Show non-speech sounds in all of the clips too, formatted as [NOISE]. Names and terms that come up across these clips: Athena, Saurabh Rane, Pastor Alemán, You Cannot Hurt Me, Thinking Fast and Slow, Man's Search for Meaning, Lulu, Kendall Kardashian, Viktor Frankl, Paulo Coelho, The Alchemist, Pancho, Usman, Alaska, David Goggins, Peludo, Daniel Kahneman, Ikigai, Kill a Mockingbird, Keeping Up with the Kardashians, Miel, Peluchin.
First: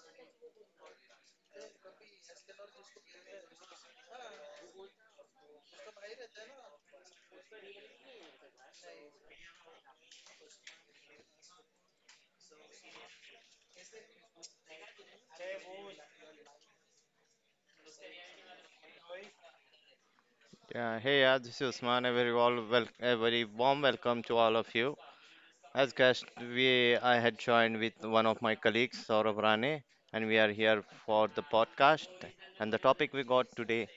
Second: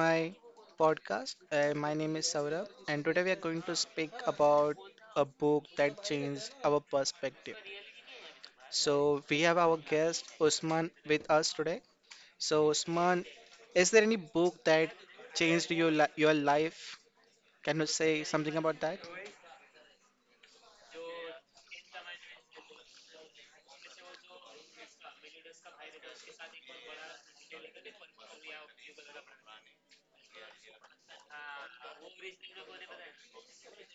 my podcast. My name is Saurabh, and today we are going to speak about a book that changed our perspective. So we have our guest Usman with us today. So, Usman, is there any book that changed your li your life? Can you say something about that? Yeah, hey, yeah, this is Usman. A very, a very warm welcome to all of you. As guest, we I had joined with one of my colleagues, Saurabh Rane, and we are here for the podcast. And the topic we got today,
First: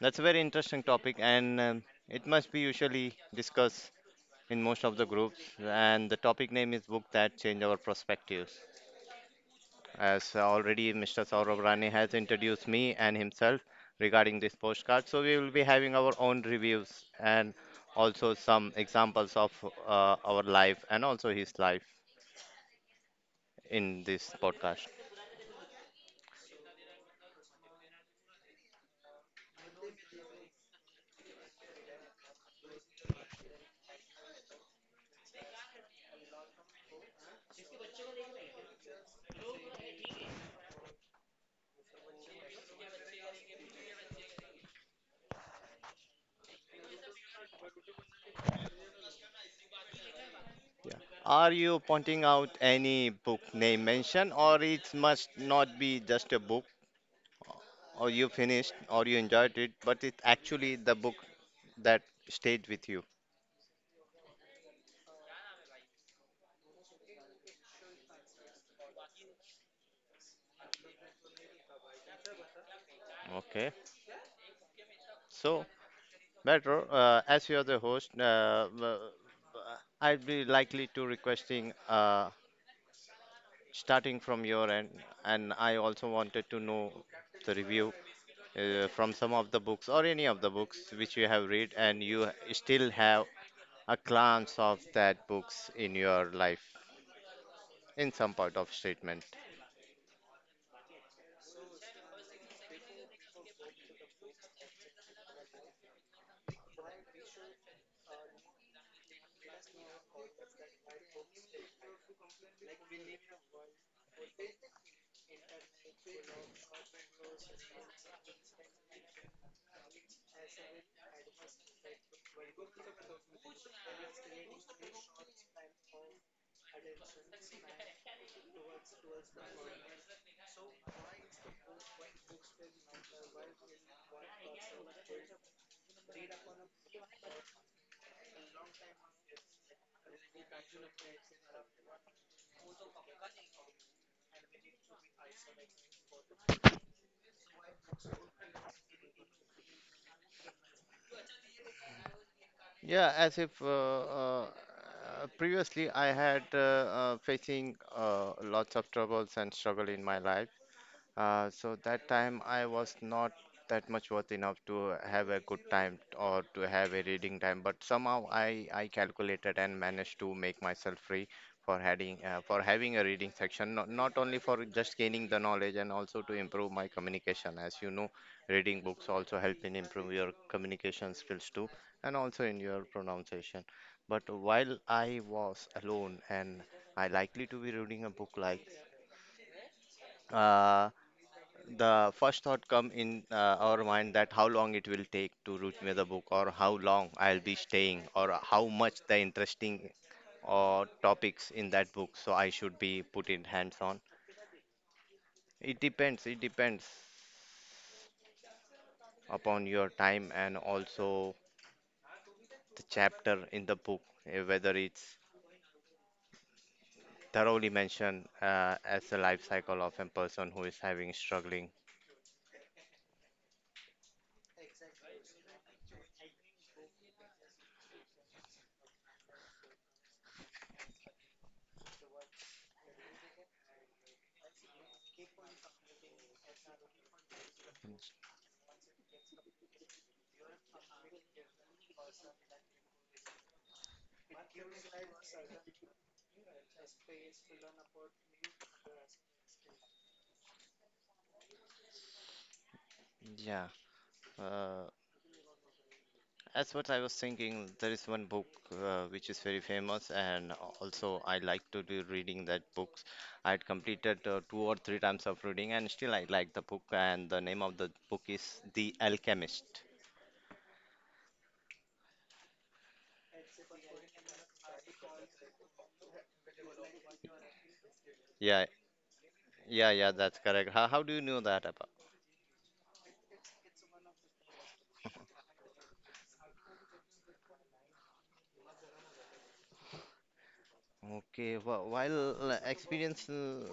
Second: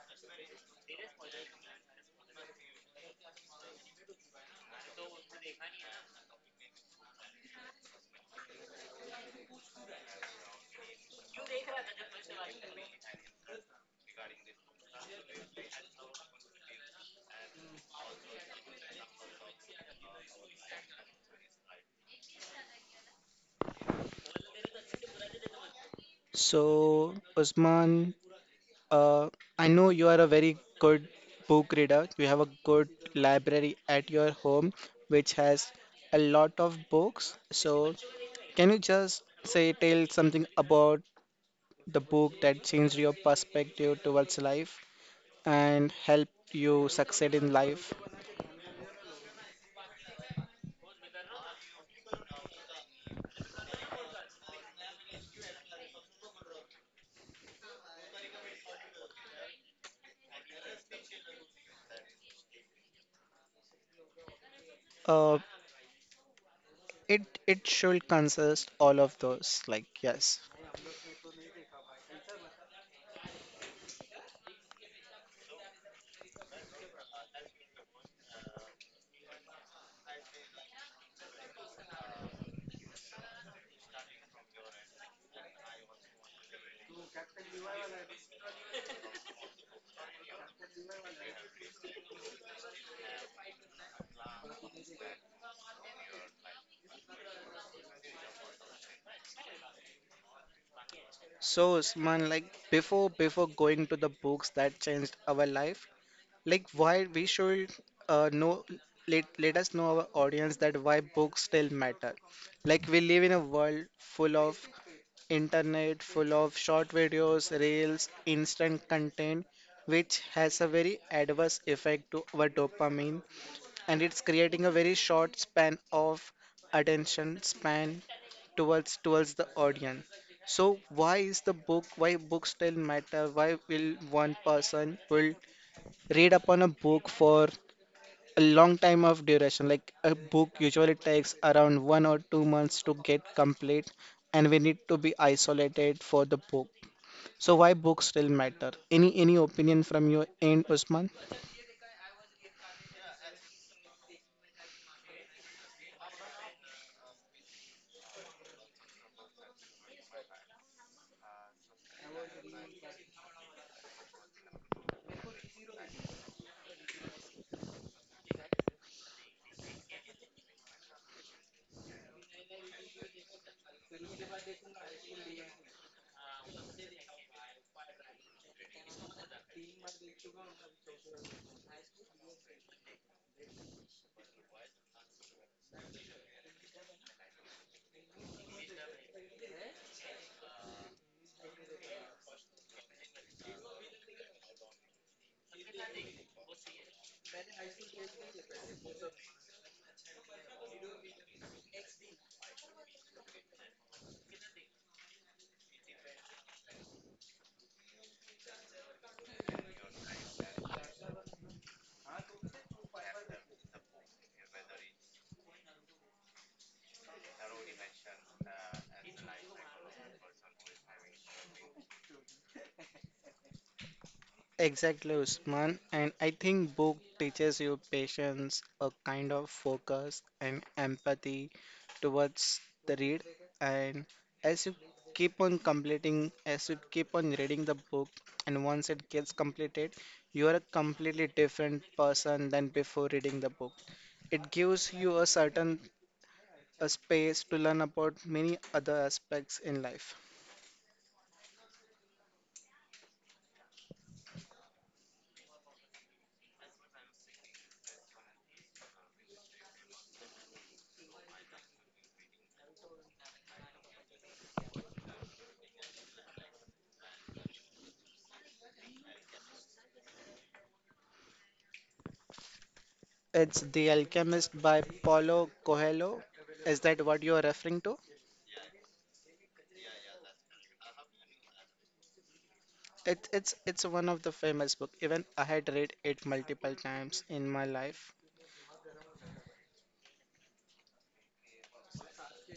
that's a very interesting topic, and it must be usually discussed in most of the groups. And the topic name is book that change our perspectives as already Mr. Saurabh Rane has introduced me and himself regarding this postcard. So we will be having our own reviews and also some examples of our life and also his life in this podcast. So, Usman, Uh, I know you are a very good book reader. You have a good library at your home, which has a lot of books. So can you just say, tell something about the book that changed your perspective towards life and helped you succeed in life? Yeah. Are you pointing out any book name mention, or it must not be just a book, or you finished, or you enjoyed it, but it actually the book that stayed with you? Uh, it should consist all of those. Like, yes. Okay. So Metro, as you are the host, I'd be likely to requesting starting from your end, and I also wanted to know the review from some of the books or any of the books which you have read, and you still have a glance of that books in your life in some part of statement. So, Usman, like before going to the books that changed our life, like why we should know let us know our audience that why books still matter. Like, we live in a world full of internet, full of short videos, reels, instant content, which has a very adverse effect to our dopamine, and it's creating a very short span of attention span towards the audience. So why is the book why books still matter? Why will one person will read upon a book for a long time of duration? Like, a book usually takes around 1 or 2 months to get complete, and we need to be isolated for the book. So why books still matter? Any opinion from your end, Usman? Yeah, as if previously I had facing lots of troubles and struggle in my life. So that time I was not that much worth enough to have a good time or to have a reading time, but somehow I calculated and managed to make myself free for having a reading section, not only for just gaining the knowledge and also to improve my communication. As you know, reading books also help in improve your communication skills too, and also in your pronunciation. But while I was alone and I likely to be reading a book like. uh, the first thought come in our mind that how long it will take to reach me the book or how long I'll be staying or how much the interesting or topics in that book so I should be put in hands on. It depends upon your time and also the chapter in the book, whether it's thoroughly mentioned as the life cycle of a person who is having struggling. Exactly, Usman. And I think book teaches you patience, a kind of focus and empathy towards the read. And as you keep on completing, as you keep on reading the book, and once it gets completed, you are a completely different person than before reading the book. It gives you a certain a space to learn about many other aspects in life. Yeah. Uh, That's what I was thinking, there is one book which is very famous, and also I like to do reading that books. I had completed two or three times of reading, and still I like the book. And the name of the book is The Alchemist. It's The Alchemist by Paulo Coelho. Is that what you're Yeah, referring to? yeah, that's correct. How do you know that about? It's it's one of the famous book. Even I had read it multiple times in my life. Okay, well, while experience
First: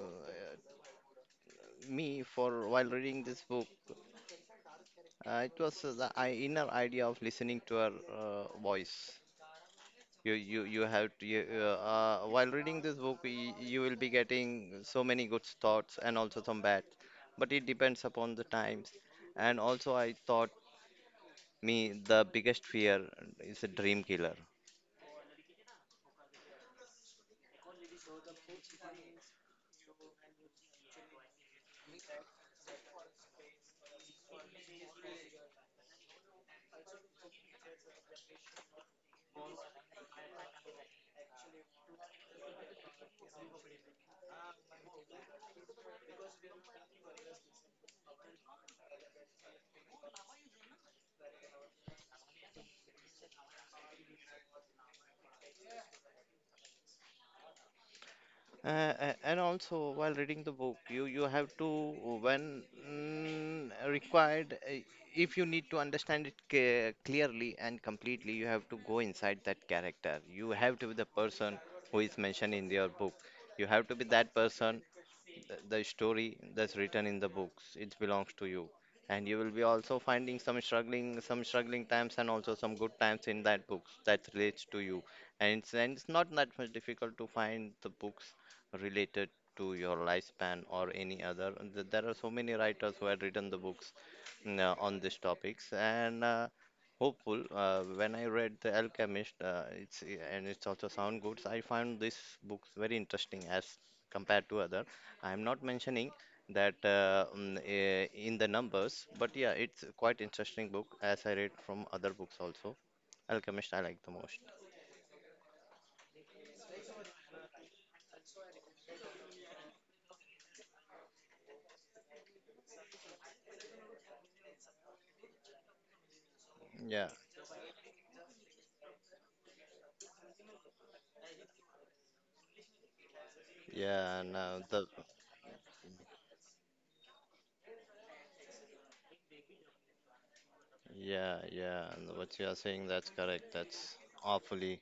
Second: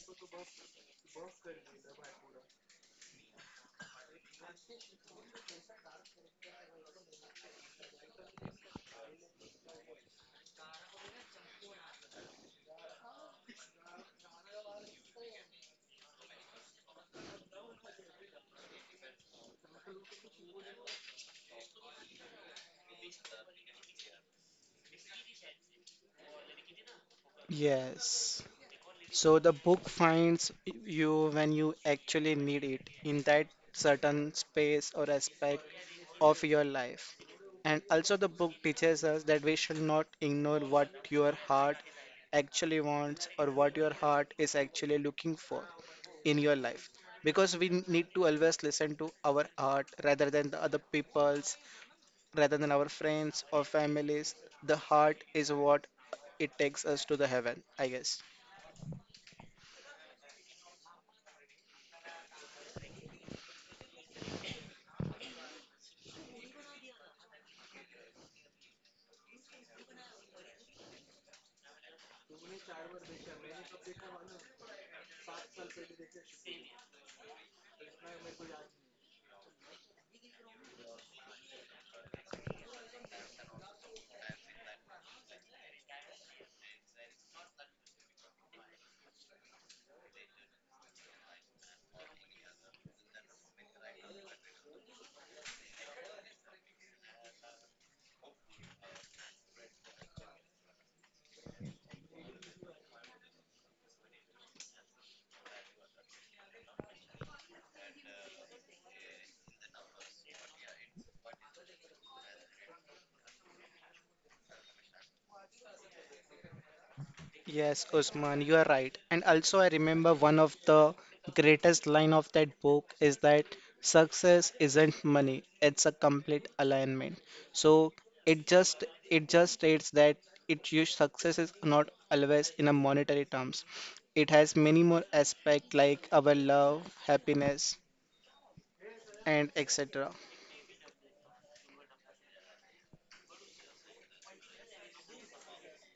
me for while reading this book, it was the inner idea of listening to her voice. You have to you, While reading this book, you will be getting so many good thoughts and also some bad, but it depends upon the times. And also, I thought me the biggest fear is a dream killer. Yes. So the book finds you when you actually need it in that certain space or aspect of your life. And also the book teaches us that we should not ignore what your heart actually wants or what your heart is actually looking for in your life. Because we need to always listen to our heart rather than the other people's, rather than our friends or families. The heart is what it takes us to the heaven, I guess. And also, while reading the book, you have to when mm, required, if you need to understand it clearly and completely, you have to go inside that character. You have to be the person who is mentioned in your book, you have to be that person, the story that's written in the books it belongs to you, and you will be also finding some struggling times and also some good times in that books that relates to you. And it's not that much difficult to find the books related to your lifespan or any other. And there are so many writers who had written the books on these topics, and hopeful when I read The Alchemist, it's also sound good. I found this book very interesting as compared to other. I'm not mentioning that in the numbers, but yeah, it's quite interesting book as I read from other books also. Alchemist I like the most. Yes, Usman, you are right. And also, I remember one of the greatest line of that book is that success isn't money; it's a complete alignment. So yeah it just it just states that it your success is not always in a monetary terms. It has many more yeah and aspects uh, the like our love, happiness, and etc. yeah, yeah, and what you are saying that's correct. That's awfully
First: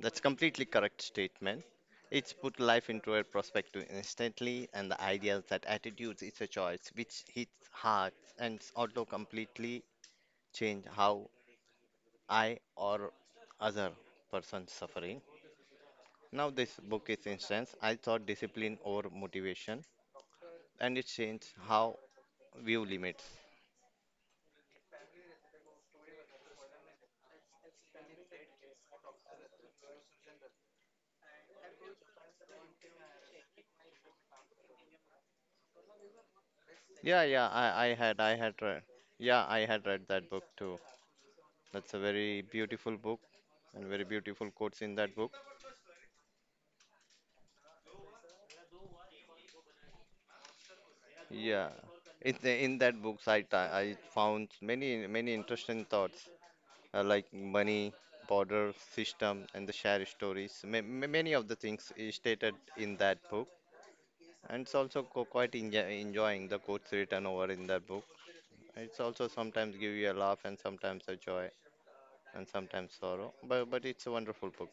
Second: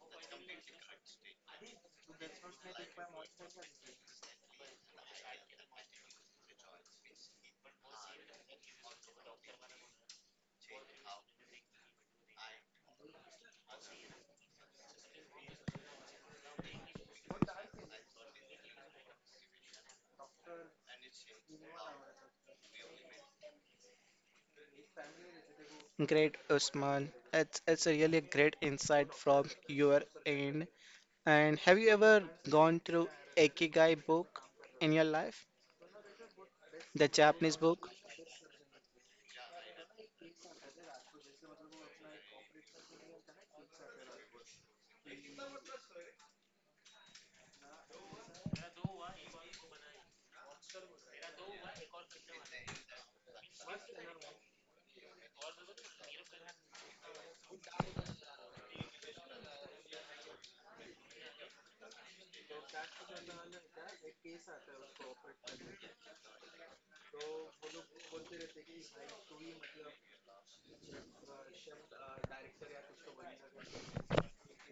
that's completely correct statement. It's put life into a perspective instantly, and the idea that attitudes is a choice which hits hard and also completely change how I or other person suffering. Now this book is instance. I thought discipline over motivation, and it changed how view limits. Great, Usman. It's a really great insight from your end. And have you ever gone through Ikigai book in your life, the Yeah, Japanese book? I had read. Yeah, I had read that book too. That's a very beautiful book and very beautiful quotes in that book. Yeah, in that books I found many interesting thoughts, like money, border system, and the share stories. Many of the things is stated in that book, and it's also co quite enjoying the quotes written over in that book. It's also sometimes give you a laugh and sometimes a joy and sometimes sorrow. But it's a wonderful book.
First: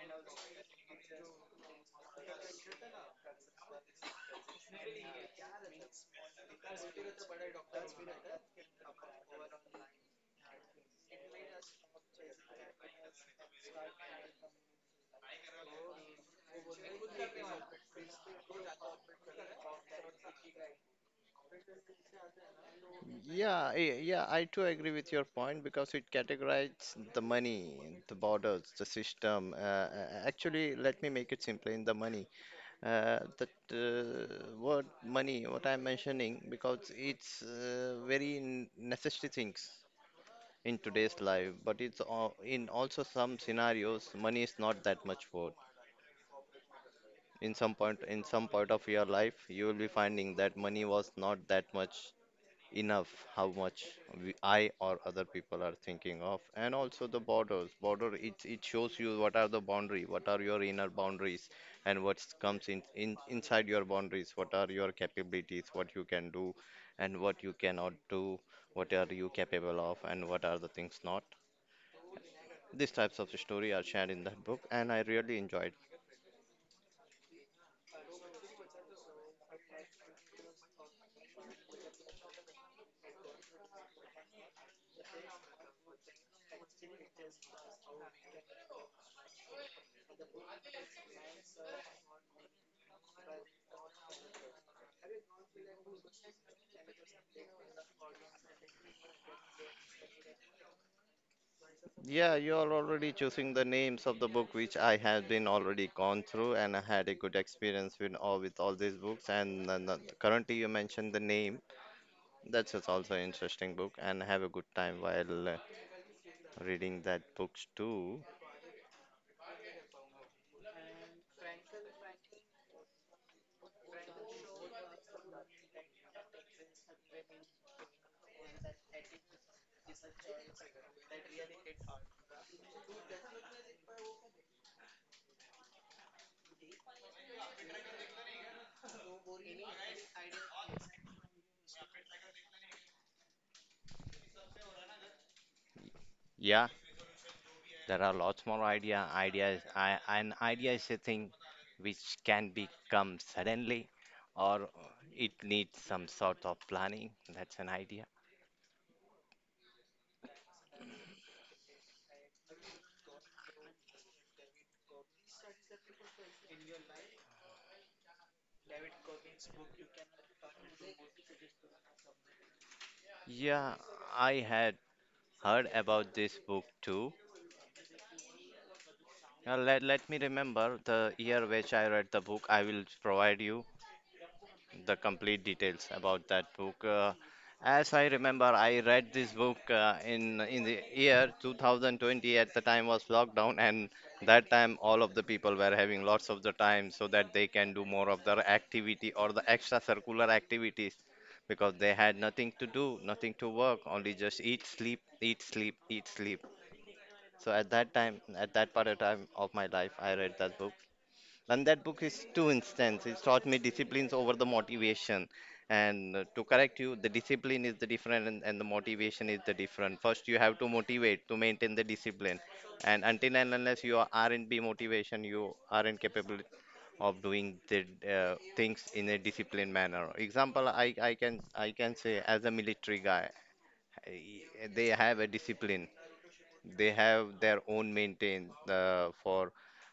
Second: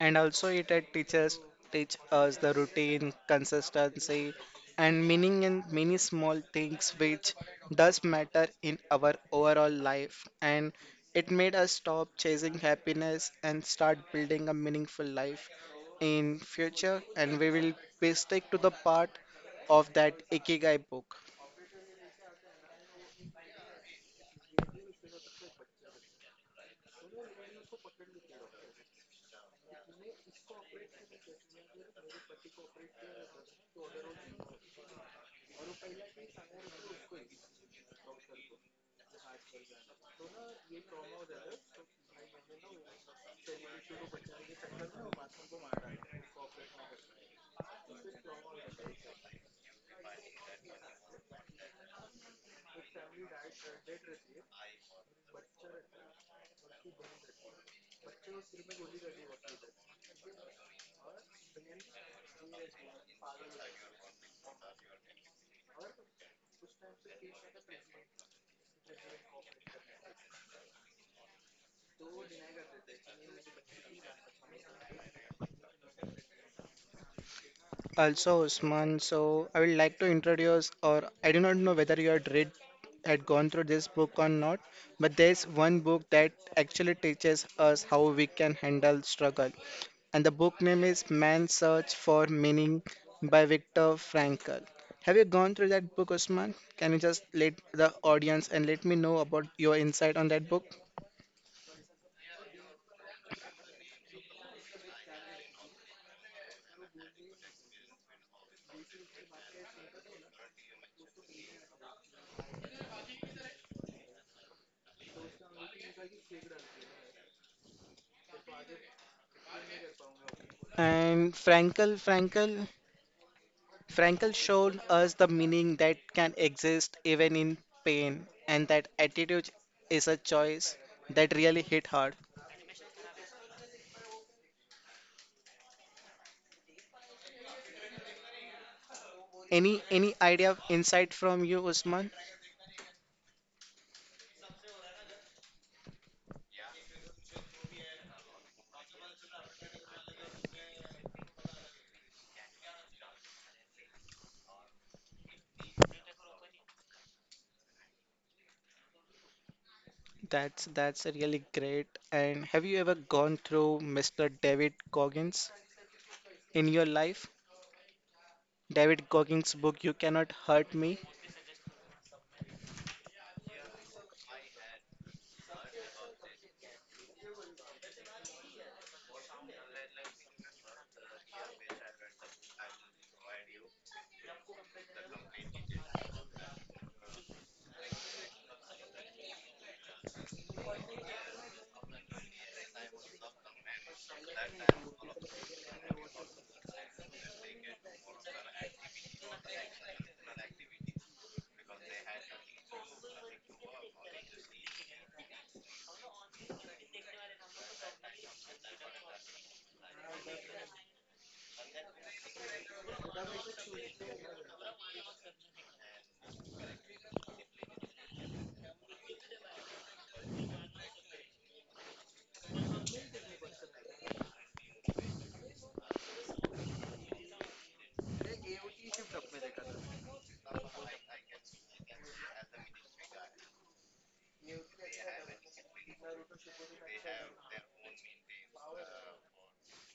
And also it had teachers teach us the routine, consistency, and meaning in many small things which does matter in our overall life. And it made us stop chasing happiness and start building a meaningful life in future. And we stick to the part of that Ikigai book. Yeah, yeah, I too agree with your point because it categorizes the money, the borders, the system. Actually, let me make it simple in the money. The word money, what I'm mentioning, because it's very necessary things in today's life, but in also some scenarios, money is not that much worth. In some point, in some part of your life, you will be finding that money was not that much enough how much we, I or other people are thinking of, and also the borders. Border it shows you what are the boundary, what are your inner boundaries, and what comes in, inside your boundaries. What are your capabilities, what you can do, and what you cannot do, what are you capable of, and what are the things not. These types of story are shared in that book, and I really enjoyed. Also, Usman, so I would like to introduce, or I do not know whether you had read, had gone through this book or not, but there's one book that actually teaches us how we can handle struggle. And the book name is Man's Search for Meaning by Viktor Frankl. Have you gone through that book, Usman? Can you just let the audience and let me know about your insight on that book? Yeah, you are already choosing the names of the book which I had been already gone through, and I had a good experience with all these books, and currently you mentioned the name. That's just also an interesting book and I have a good time while reading that books too. And Frankl showed us the meaning that can exist even in pain, and that attitude is a choice that really hit hard. Any idea of insight from you, Usman? Yeah, there are lots more idea. An idea is a thing which can become suddenly, or it needs some sort of planning. That's an idea. That's really great. And have you ever gone through Mr. David Goggins in your life? David Goggins' book, You Cannot Hurt Me. Yeah, I had heard about this book too. Let me remember the year which I read the book. I will provide you the complete details about that book. As I remember, I read this book in the year 2020. At the time was lockdown, and that time all of the people were having lots of the time so that they can do more of their activity or the extracurricular activities because they had nothing to do, nothing to work, only just eat, sleep, eat, sleep, eat, sleep. So at that time, at that part of time of my life, I read that book, and that book is two instances. It taught me disciplines over the motivation. And to correct you, the discipline is the different and the motivation is the different. First, you have to motivate to maintain the discipline. And until and unless aren't be motivation, you aren't capable of doing the things in a disciplined manner. Example, I can say as a military guy, I- they have a discipline, they have their own maintain for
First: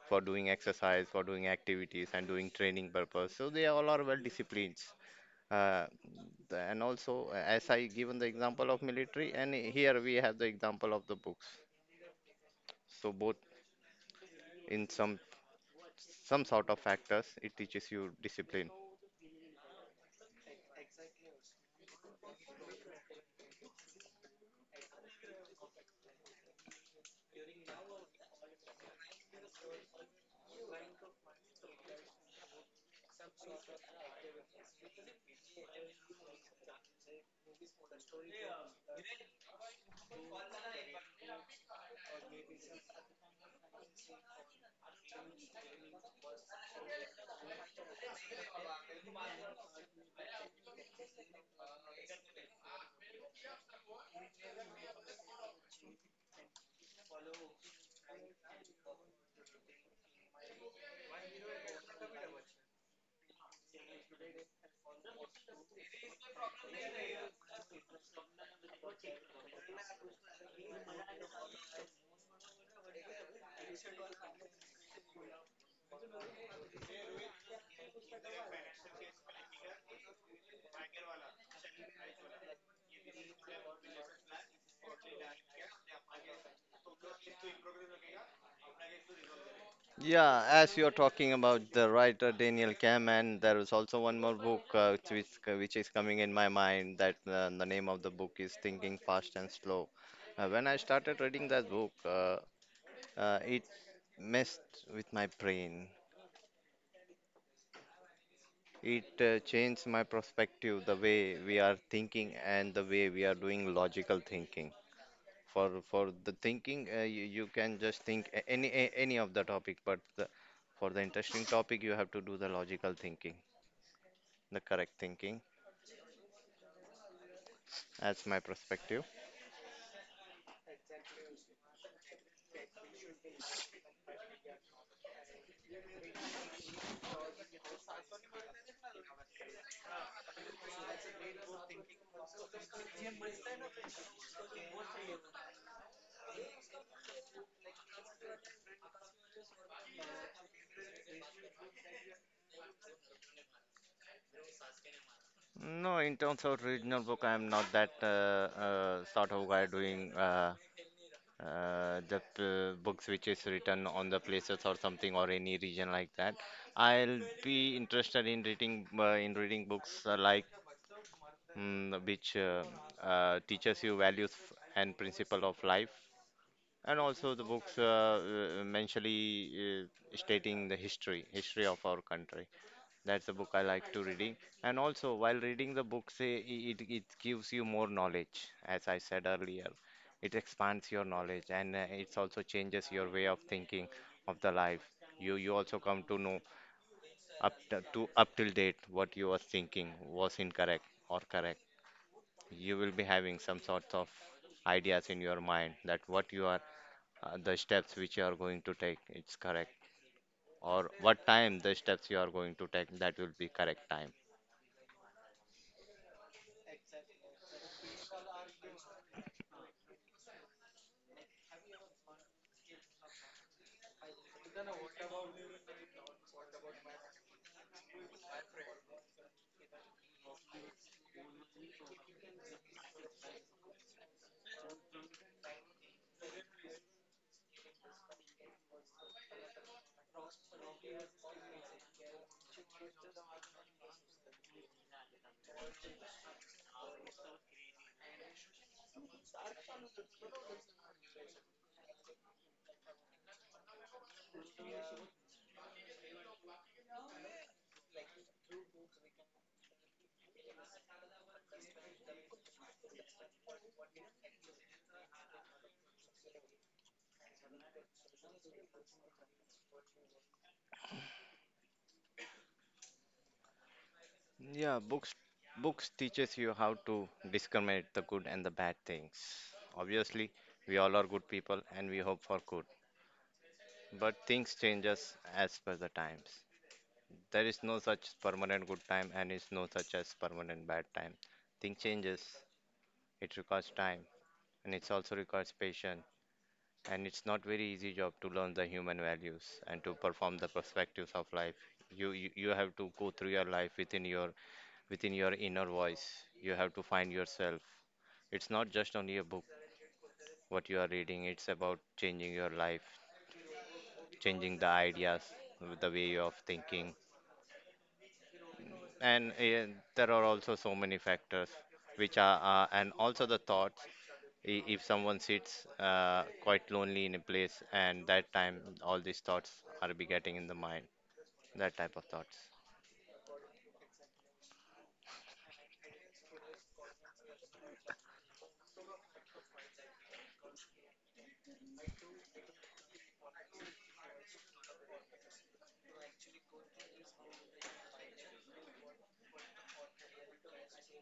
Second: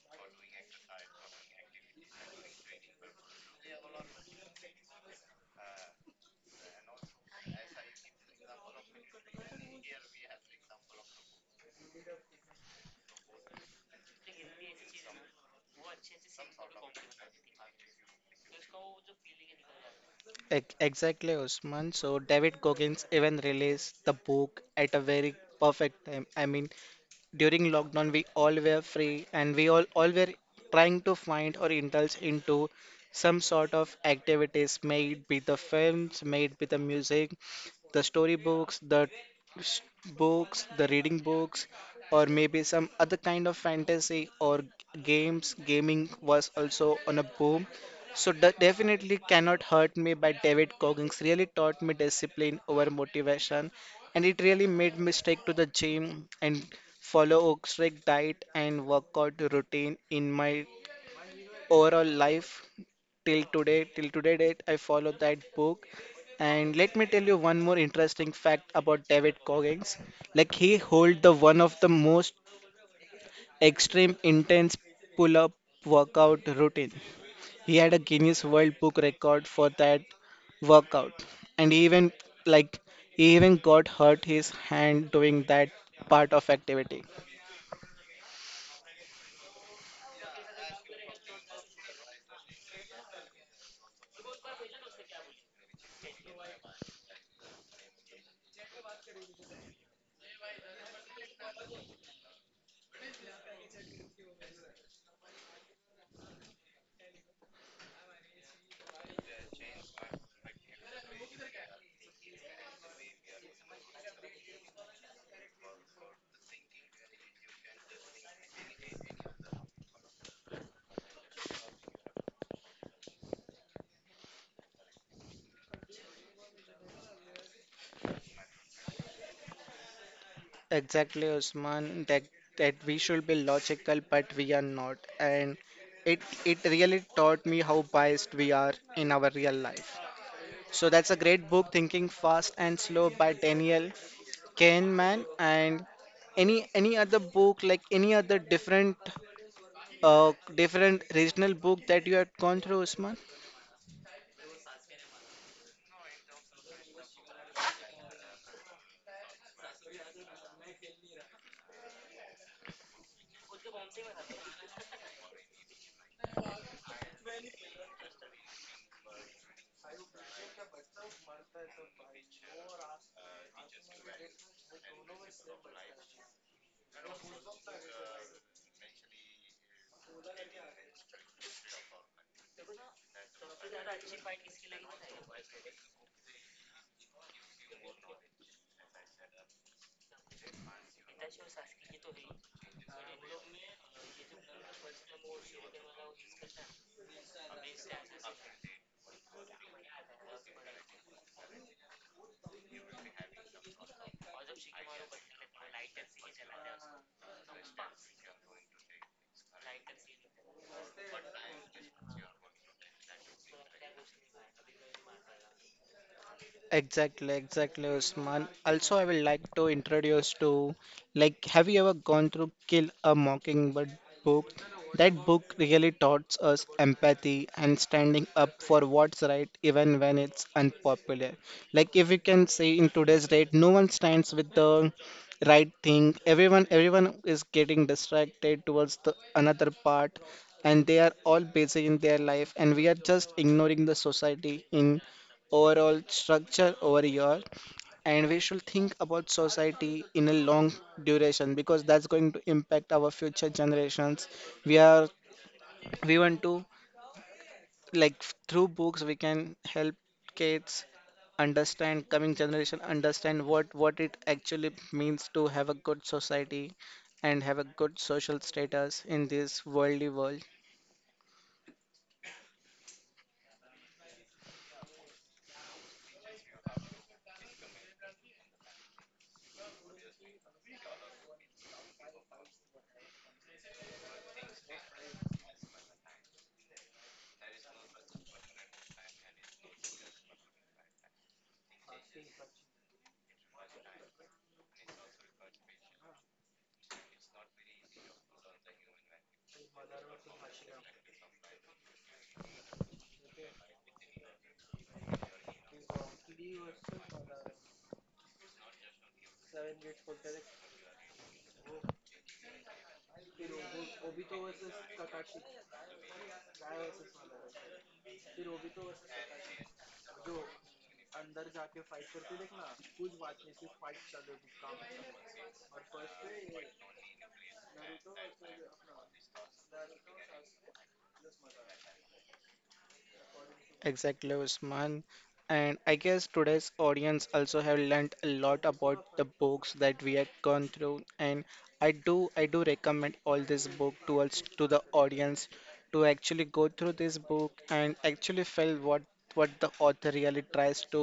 doing exercise, for doing activities and doing training purpose, so they all are well disciplined. Uh, the- and also As I given the example of military, and here we have the example of the books, so both in some sort of factors it teaches you discipline. Exactly, Usman. So David Goggins even released the book at a very perfect time. I mean, during lockdown we all were free, and we all were trying to find or indulge into some sort of activities. May it be the films, may it be the music, the storybooks, the s- books, the reading books, or maybe some other kind of fantasy, or games, gaming was also on a boom. So definitely Cannot Hurt Me by David Coggins really taught me discipline over motivation, and it really made me stick to the gym and follow a strict diet and workout routine in my overall life till today. Till today date, I follow that book. And let me tell you one more interesting fact about David Goggins. Like, he hold the one of the most extreme intense pull-up workout routine. He had a Guinness World Book record for that workout, and he even like he even got hurt his hand doing that part of activity. Yeah, as you're talking about the writer Daniel Kahneman, there is also one more book which is coming in my mind that the name of the book is Thinking Fast and Slow. When I started reading that book, it messed with my brain. It changed my perspective, the way we are thinking and the way we are doing logical thinking. For the thinking, you can just think any of the topic, but the, for the interesting topic, you have to do the logical thinking, the correct thinking as my perspective. Exactly, Usman. That that we should be logical, but we are not, and it really taught me how biased we are in our real life. So that's a great book, Thinking Fast and Slow by Daniel Kahneman. And any other book, like any other different different regional book that you had gone through, Usman? No, in terms of regional book, I'm not that sort of guy doing books which is written on the places or something or any region like that. I'll be interested in reading books like mm, which teaches you values and principle of life, and also the books mentionally stating the history of our country. That's a book I like to reading. And also, while reading the book, say it gives you more knowledge, as I said earlier. It expands your knowledge, and it's also changes your way of thinking of the life. You also come to know up to up till date what you were thinking was incorrect or correct. You will be having some sorts of ideas in your mind that what you are the steps which you are going to take it's correct or what time the steps you are going to take that will be correct time. Exactly, exactly, Usman. Also, I would like to introduce to, like, have you ever gone through Kill a Mockingbird book? That book really taught us empathy and standing up for what's right, even when it's unpopular. Like, if you can say in today's date, no one stands with the right thing. Everyone is getting distracted towards the another part, and they are all busy in their life, and we are just ignoring the society in overall structure over here. And we should think about society in a long duration because that's going to impact our future generations. We are we want to like Through books, we can help kids understand, coming generation understand, what it actually means to have a good society and have a good social status in this worldly world. Yeah, books teaches you how to discriminate the good and the bad things. Obviously, we all are good people and we hope for good. But things changes as per the times. There is no such permanent good time and is no such as permanent bad time. Thing changes. It requires time and it also requires patience. And it's not very easy job to learn the human values and to perform the perspectives of life. You have to go through your life within your inner voice. You have to find yourself. It's not just only a book, what you are reading, it's about changing your life, changing the ideas, the way of thinking. And there are also so many factors which are, and also the thoughts. If someone sits quite lonely in a place, and that time all these thoughts are be getting in the mind, that type of thoughts. Exactly, Usman. And I guess today's audience also have learned a lot about the books that we have gone through. And I do recommend all this book towards to the audience to actually go through this book and actually feel what the author really tries to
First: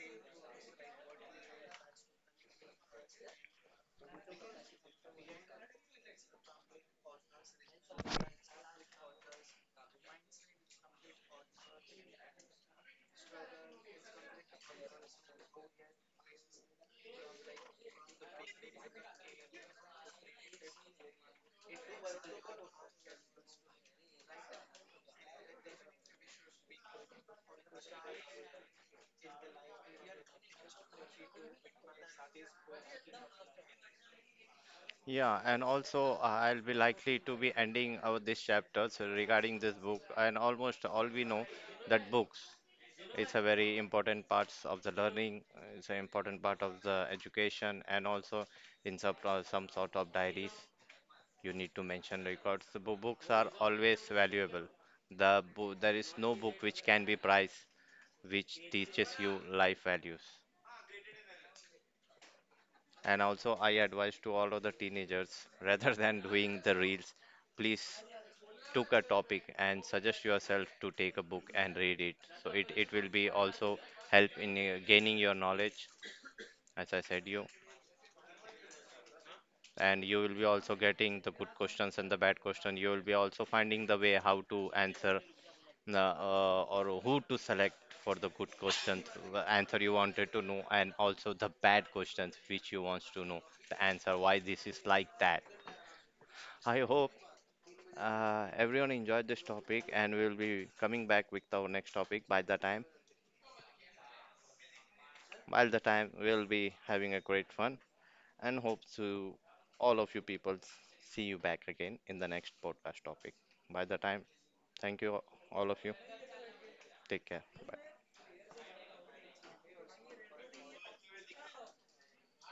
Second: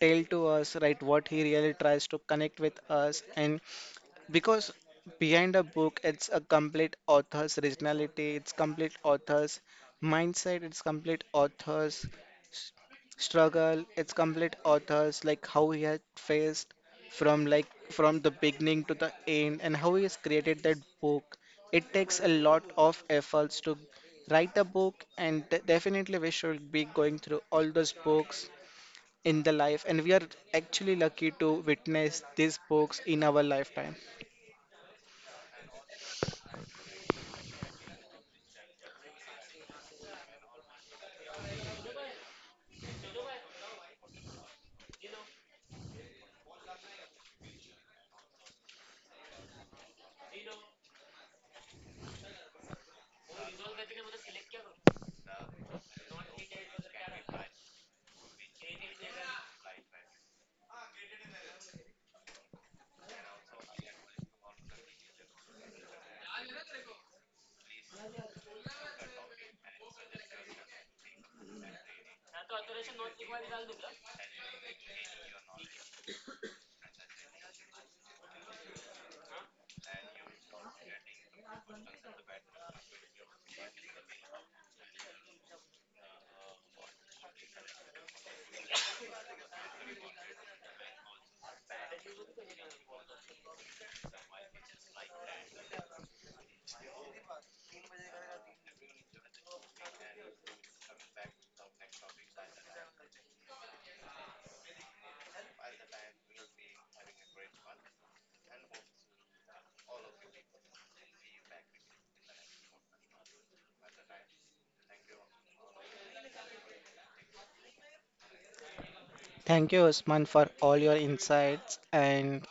tell to us, right? What he really tries to connect with us. And because behind a book, it's a complete author's originality, it's complete author's mindset, it's complete author's s- struggle, it's complete author's like how he had faced from like from the beginning to the end and how he has created that book. It takes a lot of efforts to write a book, and definitely we should be going through all those books in the life, and we are actually lucky to witness these books in our lifetime. Yeah, and also I'll be likely to be ending our this chapter so regarding this book, and almost all we know that books it's a very important parts of the learning, it's an important part of the education, and also in some sort of diaries you need to mention records. The books are always valuable. The bo- there is no book which can be priced which teaches you life values. And also I advise to all of the teenagers [LAUGHS] rather than doing the reels, please took a topic and suggest yourself to take a book and read it. So it will be also help in gaining your knowledge, as I said you. And you will be also getting the good questions and the bad question. You will be also finding the way how to answer or who to select for the good questions, the answer you wanted to know, and also the bad questions which you wants to know the answer why this is like that. I hope everyone enjoyed this topic, and we will be coming back with our next topic by the time. While the time we'll be having a great fun and hope to all of you people see you back again in the next podcast topic. By the time, thank you all of you. Take care. Bye. Thank you, Usman, for all your insights. And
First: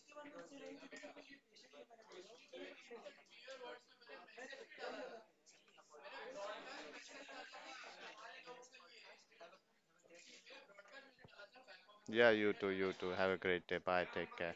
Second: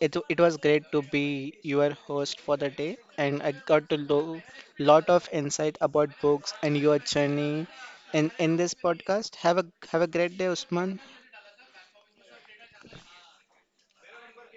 it was great to be your host for the day. And I got to know lot of insight about books and your journey in this podcast. Have a great day, Usman. Yeah, you too, you too. Have a great day. Bye. Take care.